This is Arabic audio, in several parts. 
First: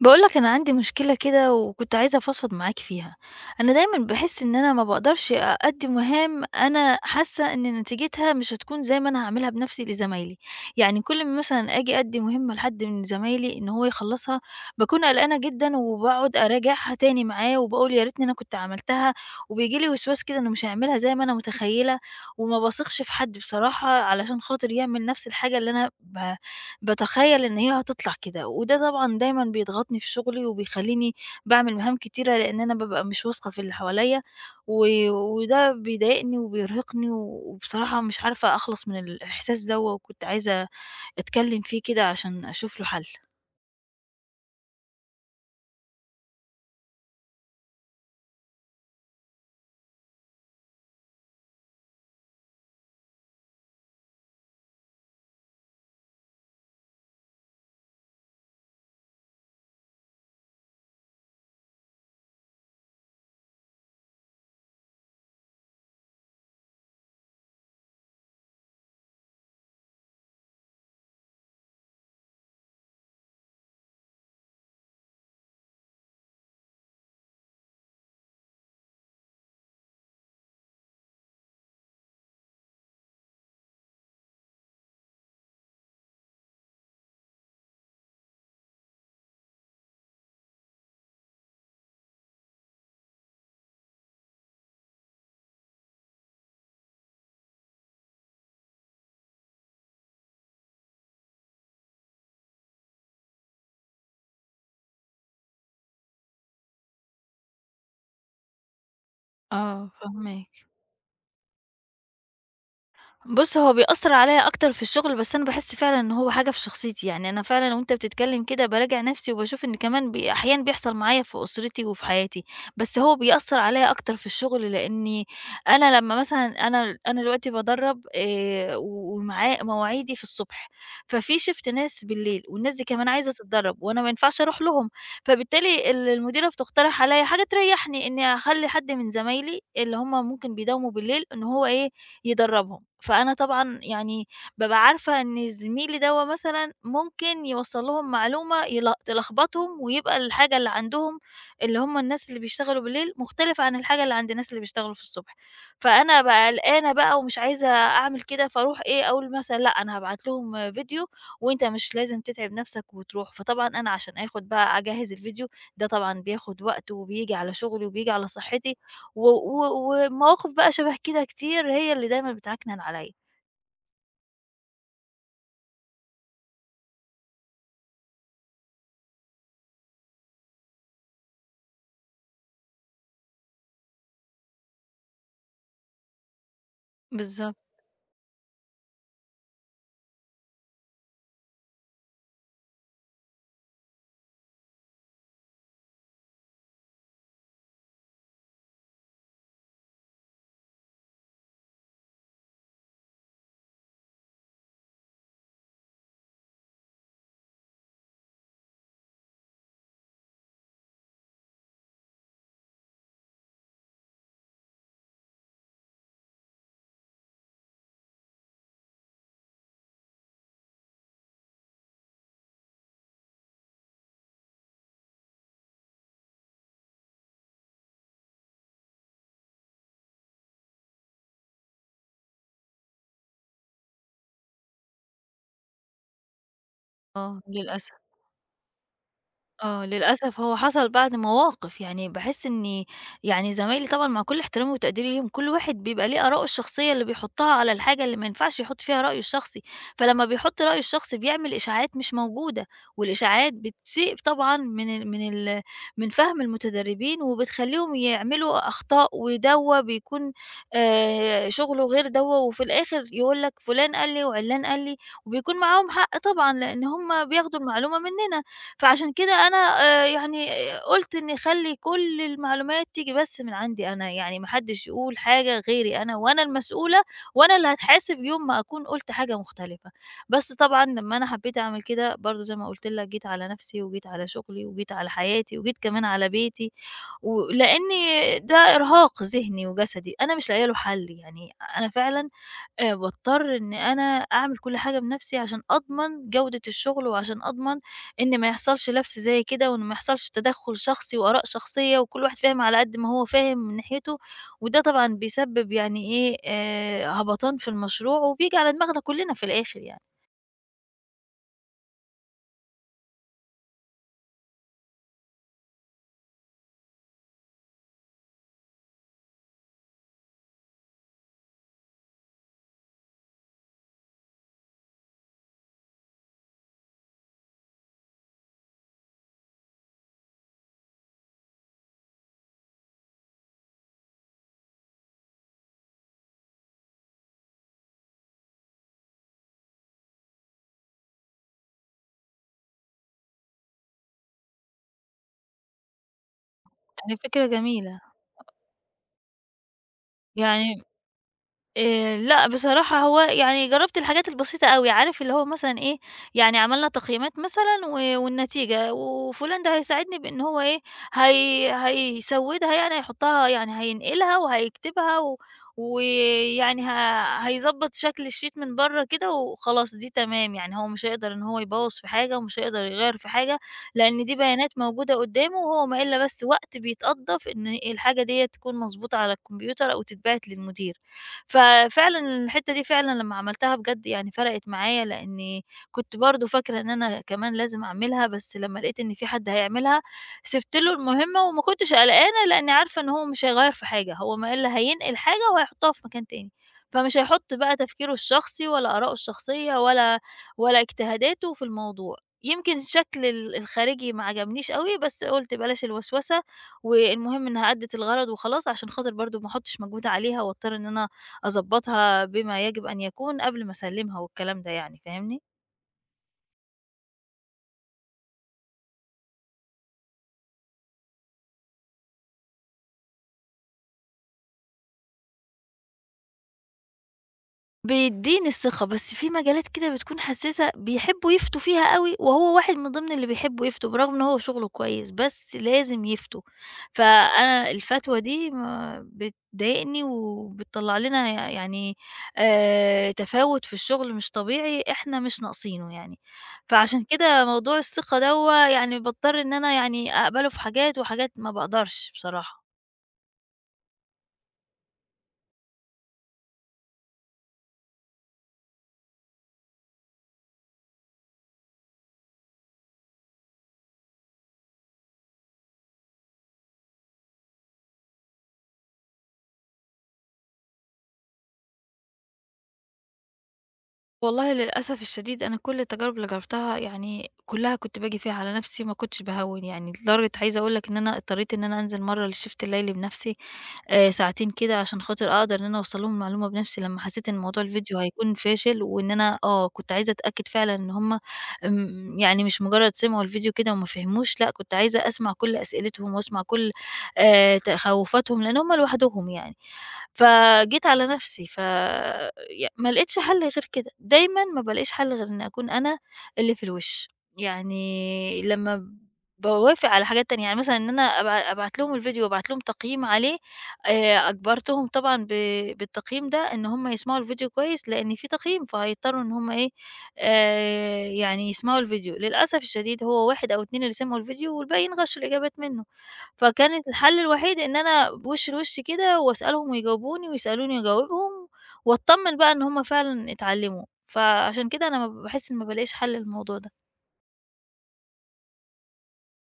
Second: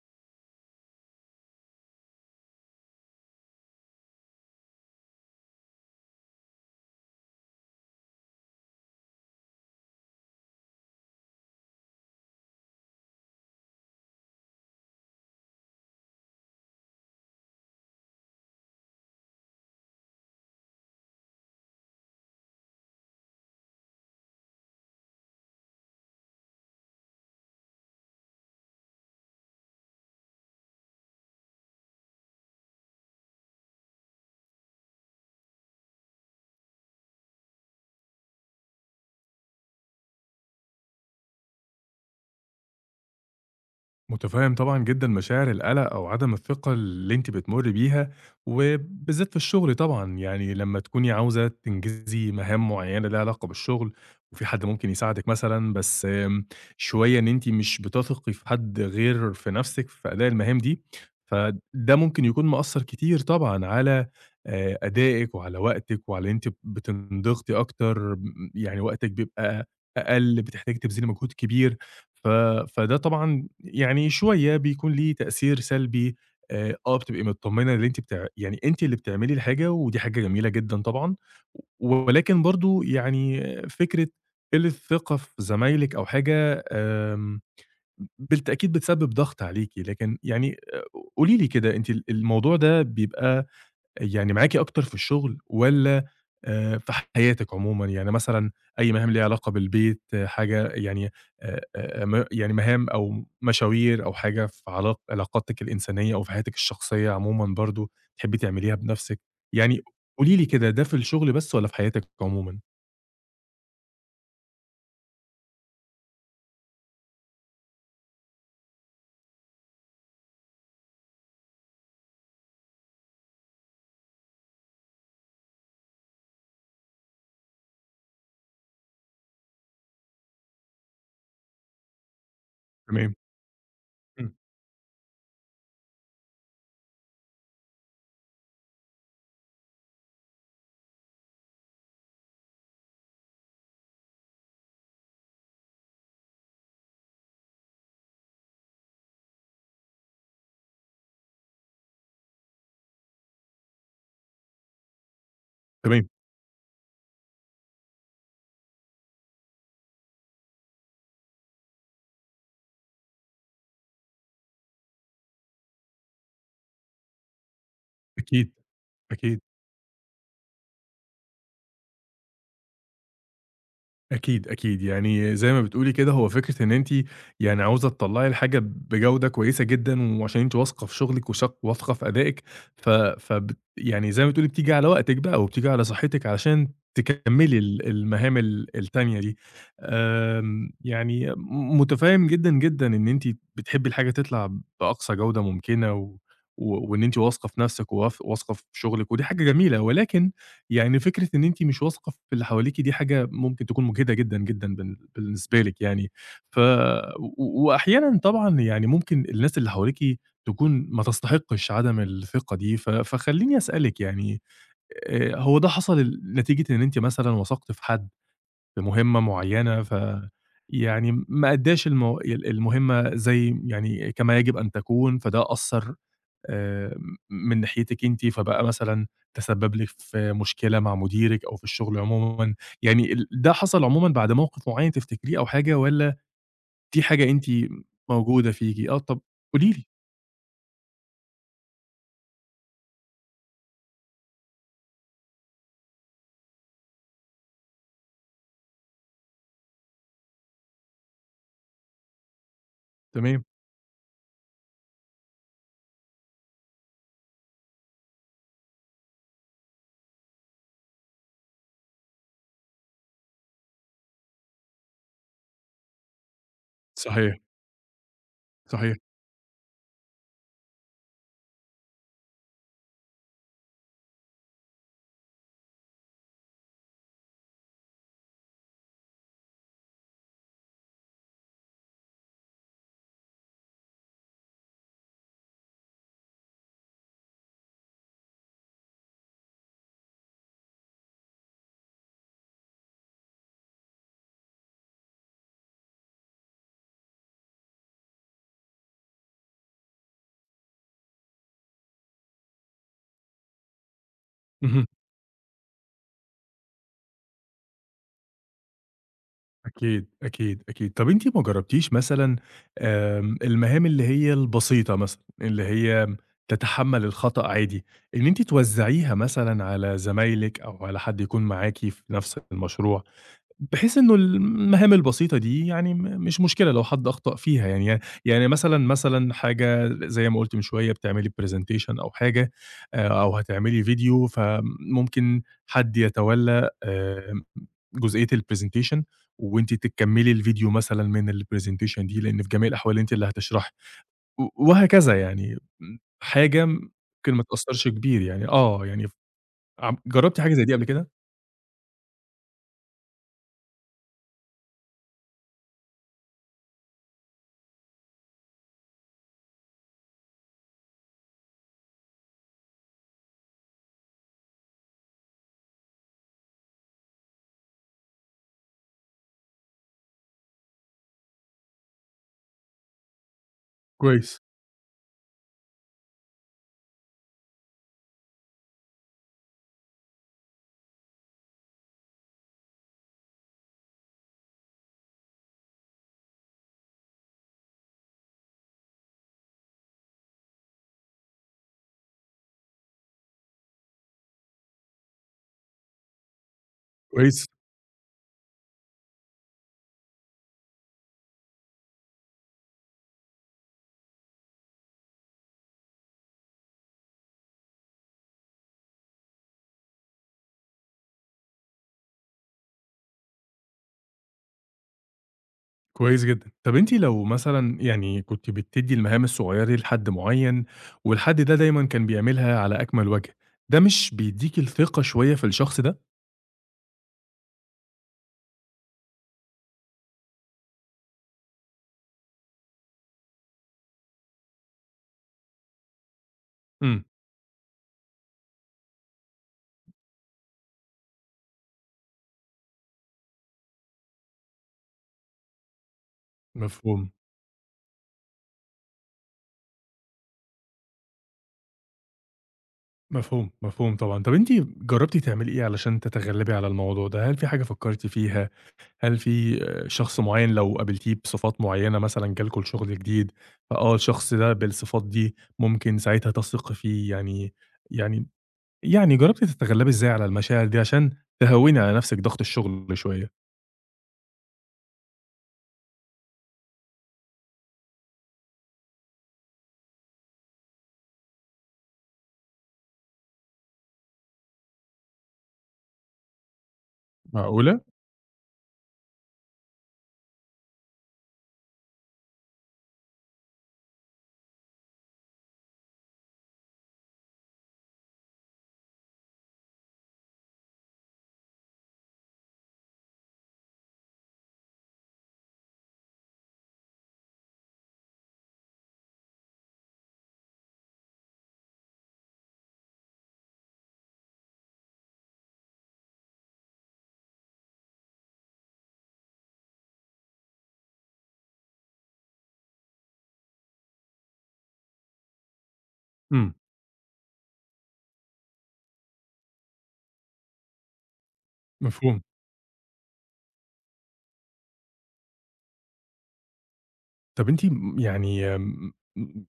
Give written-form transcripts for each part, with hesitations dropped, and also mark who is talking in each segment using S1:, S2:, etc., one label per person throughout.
S1: بقولك أنا عندي مشكلة كده وكنت عايزة أفضفض معاك فيها، أنا دايمًا باحس إن أنا ما باقدرش أأدي مهام. أنا حاسة إن نتيجتها مش هتكون زي ما أنا هاعملها بنفسي لزمايلي. يعني كل ما مثلًا آجي أدي مهمة لحد من زمايلي إن هو يخلصها باكون قلقانة جدًا، وباقعد أراجعها تاني معاه وباقول يا ريتني أنا كنت عملتها. وبييجي لي وسواس كده إنه مش هاعملها زي ما أنا متخيلة، وما باثقش في حد بصراحة علشان خاطر يعمل نفس الحاجة اللي أنا باتخيّل إن هي هتطلع كده. وده طبعًا دايمًا بيضغطني في شغلي وبيخلّيني باعمل مهام كتيرة، لإن أنا بابقى مش واثقة في اللي حواليّا، وده بيضايقني وبيرهقني، وبصراحة مش عارفة أخلص من الإحساس دوّة، وكنت عايزة أتكلّم فيه كده عشان أشوف له حل.
S2: متفهم طبعًا جدًا مشاعر القلق أو عدم الثقة اللي أنتِ بتمُرّي بيها، وبالذات في الشغل طبعًا، يعني لمّا تكوني عاوزة تنجزي مهام معيّنة ليها علاقة بالشغل، وفي حد ممكن يساعدِك مثلًا، بس شوية إن أنتِ مش بتثقي في حد غير في نَفْسِك في أداء المهام دي، فده ممكن يكون مأثّر كتير طبعًا على أدائِك وعلى وقتِك وعلى أنتِ بتنضغطي أكتر، يعني وقتِك بيبقى أقل، بتحتاجي تبذلي مجهود كبير. ف فده طبعًا يعني شوية بيكون ليه تأثير سلبي، بتبقي متطمنة اللي أنتِ يعني أنتِ اللي بتعملي الحاجة ودي حاجة جميلة جدًا طبعًا، ولكن برضه يعني فكرة قلة الثقة في زمايلِك أو حاجة، بالتأكيد بتسبب ضغط عليكِ، لكن يعني قولي لي كده أنتِ الموضوع ده بيبقى يعني معاكِ أكتر في الشغل والّا في حياتِك عمومًا؟ يعني مثلًا أي مهام ليها علاقة بالبيت، حاجة يعني م يعني مهام أو مشاوير أو حاجة في علاقاتِك الإنسانية أو في حياتِك الشخصية عمومًا برضه بتحبّي تعمليها بنَفْسِك، يعني
S1: آه،
S2: قولي لي
S1: فاهماك.
S2: كده ده في الشغل بس والّا في حياتِك عمومًا؟
S1: بُص، هو بيأثّر عليَّ أكتر في الشغل، بس أنا باحس فعلًا إن هو حاجة في شخصيتي. يعني أنا فعلًا وأنت بتتكلّم كده باراجع نَفْسي وباشوف إن كمان بي أحيانًا بيحصل معايا في أسرتي وفي حياتي. بس هو بيأثّر عليَّ أكتر في الشغل لإنّي أنا لمّا مثلًا أنا دلوقتي بادرّب ومعا مواعيدي في الصبح. ففي shift ناس بالليل، والناس دي كمان
S2: تمام،
S1: عايزة تتدرّب، وأنا ما
S2: إمم،
S1: ينفعش أروح لهم. فبالتالي المديرة بتقترح عليَّ حاجة تريحني، إني أخلّي حد من زمايلي اللي هم ممكن بيداوموا بالليل إن هو إيه، يدرّبهم. فأنا طبعًا يعني بابقى عارفة إن زميلي دوّة مثلًا ممكن يوصّل لهم معلومة تلخبطهم، ويبقى الحاجة اللي عندهم، اللي هم الناس اللي بيشتغلوا بالليل، مختلفة عن الحاجة اللي عند الناس اللي بيشتغلوا في الصبح.
S2: تمام،
S1: فأنا بابقى قلقانة بقى ومش عايزة أعمل كده، فاروح إيه، أقول مثلًا لأ أنا هابعت لهم فيديو وأنت مش لازم تتعب نفسك وتروح. فطبعًا أنا عشان آخد بقى أجهّز الفيديو ده طبعًا بياخد وقت، وبييجي على شغلي وبييجي على
S2: أكيد،
S1: صحّتي. و
S2: أكيد.
S1: و ومواقف بقى شبه كده كتير هي اللي دايمًا بتعكنن عليَّ.
S2: أكيد، أكيد، يعني زي ما بتقولي كده هو فكرة إن أنتِ يعني عاوزة تطلّعي الحاجة بجودة كويسة جدًا، وعشان أنتِ واثقة في شغلِك واثقة في أدائِك، ف فبت يعني زي ما بتقولي بتيجي على وقتِك بقى وبتيجي على صحتِك علشان
S1: بالضبط.
S2: تكمّلي المهام التانية دي. يعني متفهّم جدًا، جدًا إن أنتِ بتحبّي الحاجة تطلع بأقصى جودة ممكنة، و و وإن أنتِ واثقة في نَفْسِك واثقة في شغلِك ودي حاجة جميلة، ولكن يعني فكرة إن أنتِ مش واثقة في اللي حواليكِ دي حاجة ممكن تكون مُجهِدة جدًا، جدًا بالنسبة لِك يعني، ف و وأحيانًا طبعًا يعني ممكن الناس اللي حواليكِ تكون ما تستحقش عدم الثقة دي، فخلّيني أسألِك يعني هو ده حصل نتيجة إن أنتِ مثلًا وثقتِ في حد في مهمة معيّنة، يعني ما أدّاش المو ال المهمة زي يعني كما يجب أن تكون، فده أثّر آآ من ناحيتِك أنتِ، فبقى مثلًا تسبب لِك في مشكلة مع مديرِك أو في الشغل عمومًا، يعني ده حصل عمومًا بعد موقف معيّن تفتكريه أو حاجة والّا دي حاجة
S1: آه،
S2: أنتِ
S1: للأسف.
S2: موجودة فيكِ؟ آه، طب قولي
S1: آه،
S2: لي.
S1: للأسف هو حصل بعد مواقف. يعني باحس إني، يعني زمايلي طبعًا مع كل احترامي وتقديري ليهم، كل واحد بيبقى ليه آراءه الشخصية اللي بيحطها على الحاجة اللي ما ينفعش يحط فيها رأيه الشخصي. فلما بيحط رأيه الشخصي بيعمل إشاعات مش موجودة،
S2: تمام،
S1: والإشاعات بتسيء طبعًا من فهم المتدربين، وبتخليهم يعملوا أخطاء. ودَوّة بيكون شغله غير دَوّة، وفي الآخر يقول لك فلان قال لي وعلان قال لي، وبيكون معاهم حق طبعًا لأن هُم
S2: صحيح،
S1: بياخدوا المعلومة مننا.
S2: صحيح.
S1: فعشان كده أنا يعني قُلت إني أخلّي كل المعلومات تيجي بس من عندي أنا، يعني ما حدّش يقول حاجة غيري أنا، وأنا المسؤولة وأنا اللي هاتحاسب يوم ما أكون قُلت حاجة مختلفة. بس طبعًا لمّا أنا حبّيت أعمل كده برضه زي ما قُلت لك جيت على نَفْسي وجيت على شغلي وجيت على حياتي وجيت كمان على بيتي، لإن ده إرهاق ذهني وجسدي، أنا مش لاقية له حَل. يعني أنا فعلًا باضطر إن أنا أعمل كل حاجة بنَفْسي عشان أضمن جودة الشغل، وعشان أضمن إن ما يحصلش لَبْس زي كده، وإن ما يحصلش تدخُّل شخصي وآراء شخصية، وكل واحد فاهم على قد ما هو فاهم من ناحيته. وده
S2: اهم،
S1: طبعًا بيسبب يعني إيه، هَبَطان في المشروع، وبييجي على دماغنا كُلّنا في الآخر يعني.
S2: أكيد، أكيد، أكيد. طب أنتِ ما جرّبتيش مثلًا المهام اللي هي البسيطة مثلًا، اللي هي تتحمّل الخطأ عادي، إن أنتِ توزّعيها مثلًا على زمايلِك أو على حد يكون معاكِ في نفس المشروع؟ بحيث إنه المهام البسيطة دي يعني مش مشكلة لو حد أخطأ فيها يعني يعني مثلًا مثلًا حاجة زي ما قُلت من شوية بتعملي presentation أو حاجة أو هتعملي فيديو، فممكن حد يتولّى جزئية الpresentation وأنتِ تكمّلي الفيديو مثلًا من الpresentation دي، لإن في جميع الأحوال أنتِ اللي هتشرحي، وهكذا يعني حاجة
S1: يعني
S2: ممكن ما
S1: فكرة
S2: تأثّرش
S1: جميلة.
S2: كبير يعني آه، يعني ف عم جرّبتِ حاجة زي دي
S1: يعني
S2: قبل كده؟
S1: لأ، بصراحة هو يعني جرّبت الحاجات البسيطة أوي، عارف اللي هو مثلًا إيه. يعني عملنا تقييمات مثلًا، والنتيجة، وفلان ده هيساعدني بإن هو إيه، هيسوّدها، يعني هيحطها، يعني هينقلها وهيكتبها، ويعني هيضبّط شكل الشيت من برّه كده وخلاص دي تمام. يعني هو مش هيقدر إن هو يبوّظ في حاجة، ومش هيقدر يغيّر في حاجة، لإن دي
S2: كويس،
S1: بيانات موجودة قدّامه، وهو ما إلا بس وقت بيتقضّى في إن الحاجة ديّة تكون مضبوطة على الكمبيوتر أو تتبعت للمدير. ففعلًا الحتّة دي فعلًا لمّا عملتها بجد يعني فرقِت معايا، لإني كنت برضه فاكرة إن أنا كمان لازم أعملها. بس لمّا لقيت إن في حد هيعملها، سِبت له المهمة وما كنتش قلقانة لإني عارفة إن هو مش هيغيّر في حاجة، هو ما إلّا هينقل حاجة وهيحطها في مكان تاني، فمش
S2: كويس.
S1: هيحط بقى تفكيره الشخصي ولا آراءه الشخصية ولا اجتهاداته في الموضوع. يمكن الشكل الخارجي ما عجبنيش أوي، بس قُلت بلاش الوسوسة، والمهم إنها أدِّت الغرض وخلاص، عشان خاطر برضه ما أحطش مجهود عليها وأضطر إن أنا أضبّطها بما يجب أن يكون قبل ما أسلّمها والكلام ده، يعني فاهمني؟
S2: كويس جدًا. طب أنتِ لو مثلًا يعني كنتِ بتدّي المهام الصغيّرة دي لحد معيّن والحد ده دايمًا كان بيعملها على أكمل وجه، ده مش بيدّيكِ الثقة شوية في الشخص ده؟
S1: بيدّيني الثقة، بس في مجالات كده بتكون حسّاسة بيحبّوا يفتوا فيها أوي، وهو واحد من ضمن اللي بيحبّوا يفتوا برغم إن هو شغله كويس، بس لازم يفتوا.
S2: إمم،
S1: فأنا الفتوى دي ما بتضايقني وبتطلّع لنا يعني تفاوت في الشغل مش طبيعي إحنا مش ناقصينه يعني. فعشان
S2: مفهوم،
S1: كده موضوع الثقة دوّة يعني باضطر إن أنا يعني أقبله في حاجات، وحاجات ما باقدرش بصراحة.
S2: مفهوم، مفهوم طبعًا. طب أنتِ جرّبتِ تعملي إيه علشان تتغلّبي على الموضوع ده؟ هل في حاجة فكّرتِ فيها؟ هل في شخص معيّن لو قابلتيه بصفات معيّنة مثلًا جه لكم شغل جديد، فآه الشخص ده بالصفات دي ممكن ساعتها تثقي فيه يعني يعني جربتِ تتغلبي إزاي على المشاعر دي عشان تهوّني على نفسِك ضغط الشغل شوية؟
S1: والله للأسف الشديد أنا كل التجارب اللي جربتها يعني كلها كنت باجي فيها على نفسي ما كنتش باهوِّن. يعني لدرجة عايزة أقول لك إن أنا اضطريت إن أنا أنزل مرّة للshift الليلي بنفسي ساعتين كده عشان خاطر أقدر إن أنا أوصّل لهم المعلومة بنفسي لمّا حسيت إن موضوع
S2: معقولة؟
S1: الفيديو هيكون فاشل، وإن أنا كنت عايزة أتأكد فعلًا إن هُم يعني مش مجرد سمعوا الفيديو كده وما فهموش. لأ كنت عايزة أسمع كل أسئلتهم وأسمع كل تخوّفاتهم لأن هُم لوحدهم يعني. فجيت على نفسي ف ي ما لقيتش حل غير كده. دايمًا ما بالاقيش حل غير إني أكون أنا اللي في الوِش. يعني لمّا باوافق على حاجات تانية، يعني مثلًا إن أنا أبعت لهم الفيديو وأبعت لهم تقييم عليه، أجبرتهم طبعًا بالتقييم ده إن هم يسمعوا الفيديو كويس، لإن في تقييم فهيضطروا إن هم إيه، يعني يسمعوا الفيديو. للأسف الشديد هو 1 أو 2 اللي سمعوا الفيديو، والباقيين غشوا الإجابات منه.
S2: إمم،
S1: فكانت الحل الوحيد إن أنا بوش لوش كده وأسألهم ويجاوبوني ويسألوني وأجاوبهم
S2: مفهوم.
S1: وأتطمن بقى إن هم فعلًا اتعلموا. فعشان كده أنا ما باحس إن ما بالاقيش حل للموضوع ده.
S2: طب أنتِ يعني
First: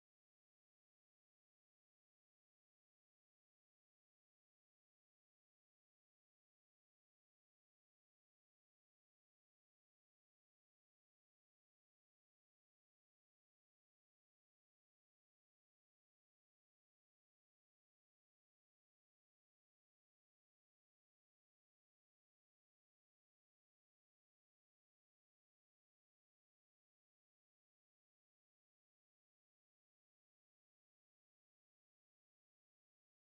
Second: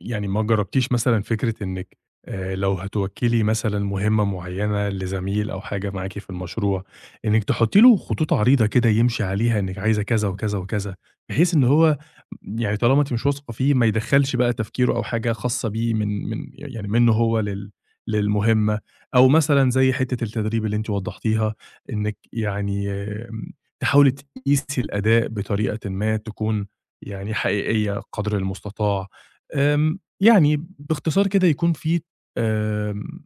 S2: يعني ما جرّبتيش مثلًا فكرة إنِّك لو هتوكّلي مثلًا مهمة معيّنة لزميل أو حاجة معاكِ في المشروع، إنِّك تحطّي له خطوط عريضة كده يمشي عليها إنِّك عايزة كذا وكذا وكذا، بحيث إن هو يعني طالما أنتِ مش واثقة فيه ما يدخّلش بقى تفكيره أو حاجة خاصة بيه من يعني منّه هو للمهمة، أو مثلًا زي حتّة التدريب اللي أنتِ وضّحتيها، إنِّك يعني تحاولي تقيسي الأداء بطريقةٍ ما تكون يعني حقيقية قدر المستطاع. يعني باختصار كده يكون في آمم،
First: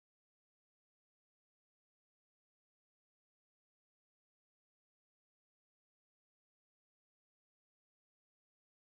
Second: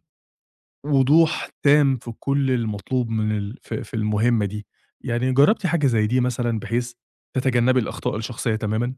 S2: وضوح تام في كل المطلوب من ال في المهمة دي. يعني جرّبتِ حاجة زي دي مثلًا بحيث تتجنبي الأخطاء الشخصية تمامًا؟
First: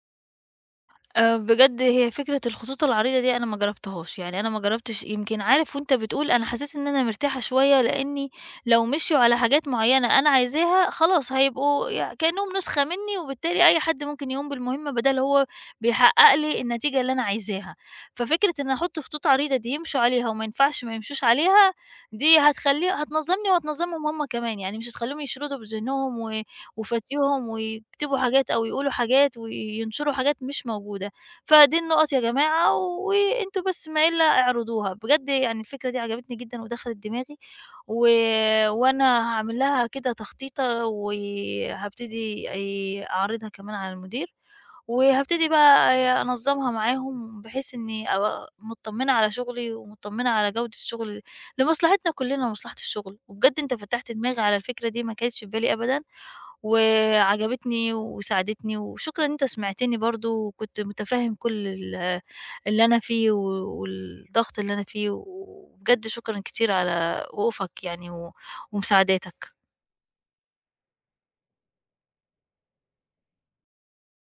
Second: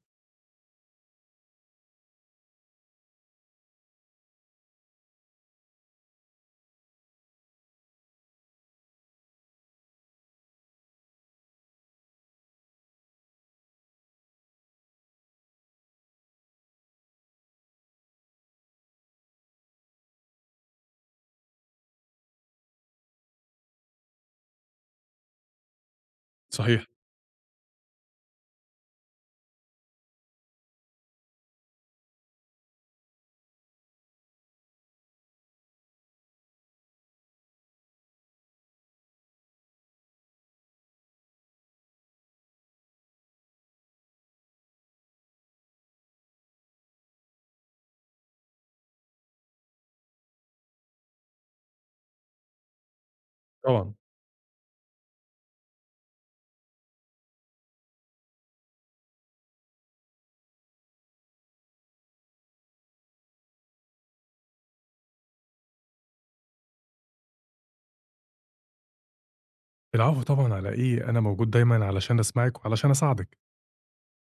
S1: بجد هي فكرة الخطوط العريضة دي أنا ما جرّبتهاش. يعني أنا ما جرّبتش، يمكن عارف وأنت بتقول أنا حسيت إن أنا مرتاحة شوية، لإني لو مشيوا على حاجات معيّنة أنا عايزاها خلاص هيبقوا كإنّهم نسخة منّي، وبالتالي أي حد ممكن يقوم بالمهمة بدال هو بيحقق لي النتيجة اللي أنا عايزاها. ففكرة إن أحط خطوط عريضة دي يمشوا عليها وما ينفعش ما يمشوش عليها، دي هتنظّمني وهتنظّمهم هم كمان، يعني مش هتخلّيهم يشردوا بذهنهم و
S2: صحيح،
S1: وفتيهم ويكتبوا حاجات أو يقولوا حاجات وينشروا حاجات مش موجودة. فدي النُقَط يا جماعة، وأنتم بس ما إلا اعرضوها. بجد يعني الفكرة دي عجبتني جدًا ودخلت دماغي، و وأنا هاعمل لها كده تخطيطة، وهابتدي أعرضها كمان على المدير، وهابتدي بقى أنظّمها معاهم بحيث إني أبقى متطمنة على شغلي ومتطمنة على جودة الشغل لمصلحتنا كلنا ومصلحة الشغل. وبجد أنت
S2: طبعًا.
S1: فتحت دماغي على الفكرة دي ما كانتش في بالي أبدًا، وعجبتني وساعدتني. وشكرًا إن أنت سمعتني برضه، وكنت متفهم كل اللي أنا فيه والضغط اللي أنا فيه. وبجد شكرًا كتير على وقوفك يعني ومساعداتك.
S2: العفو طبعًا على إيه، أنا موجود دايمًا علشان أسمعِك وعلشان أساعدِك.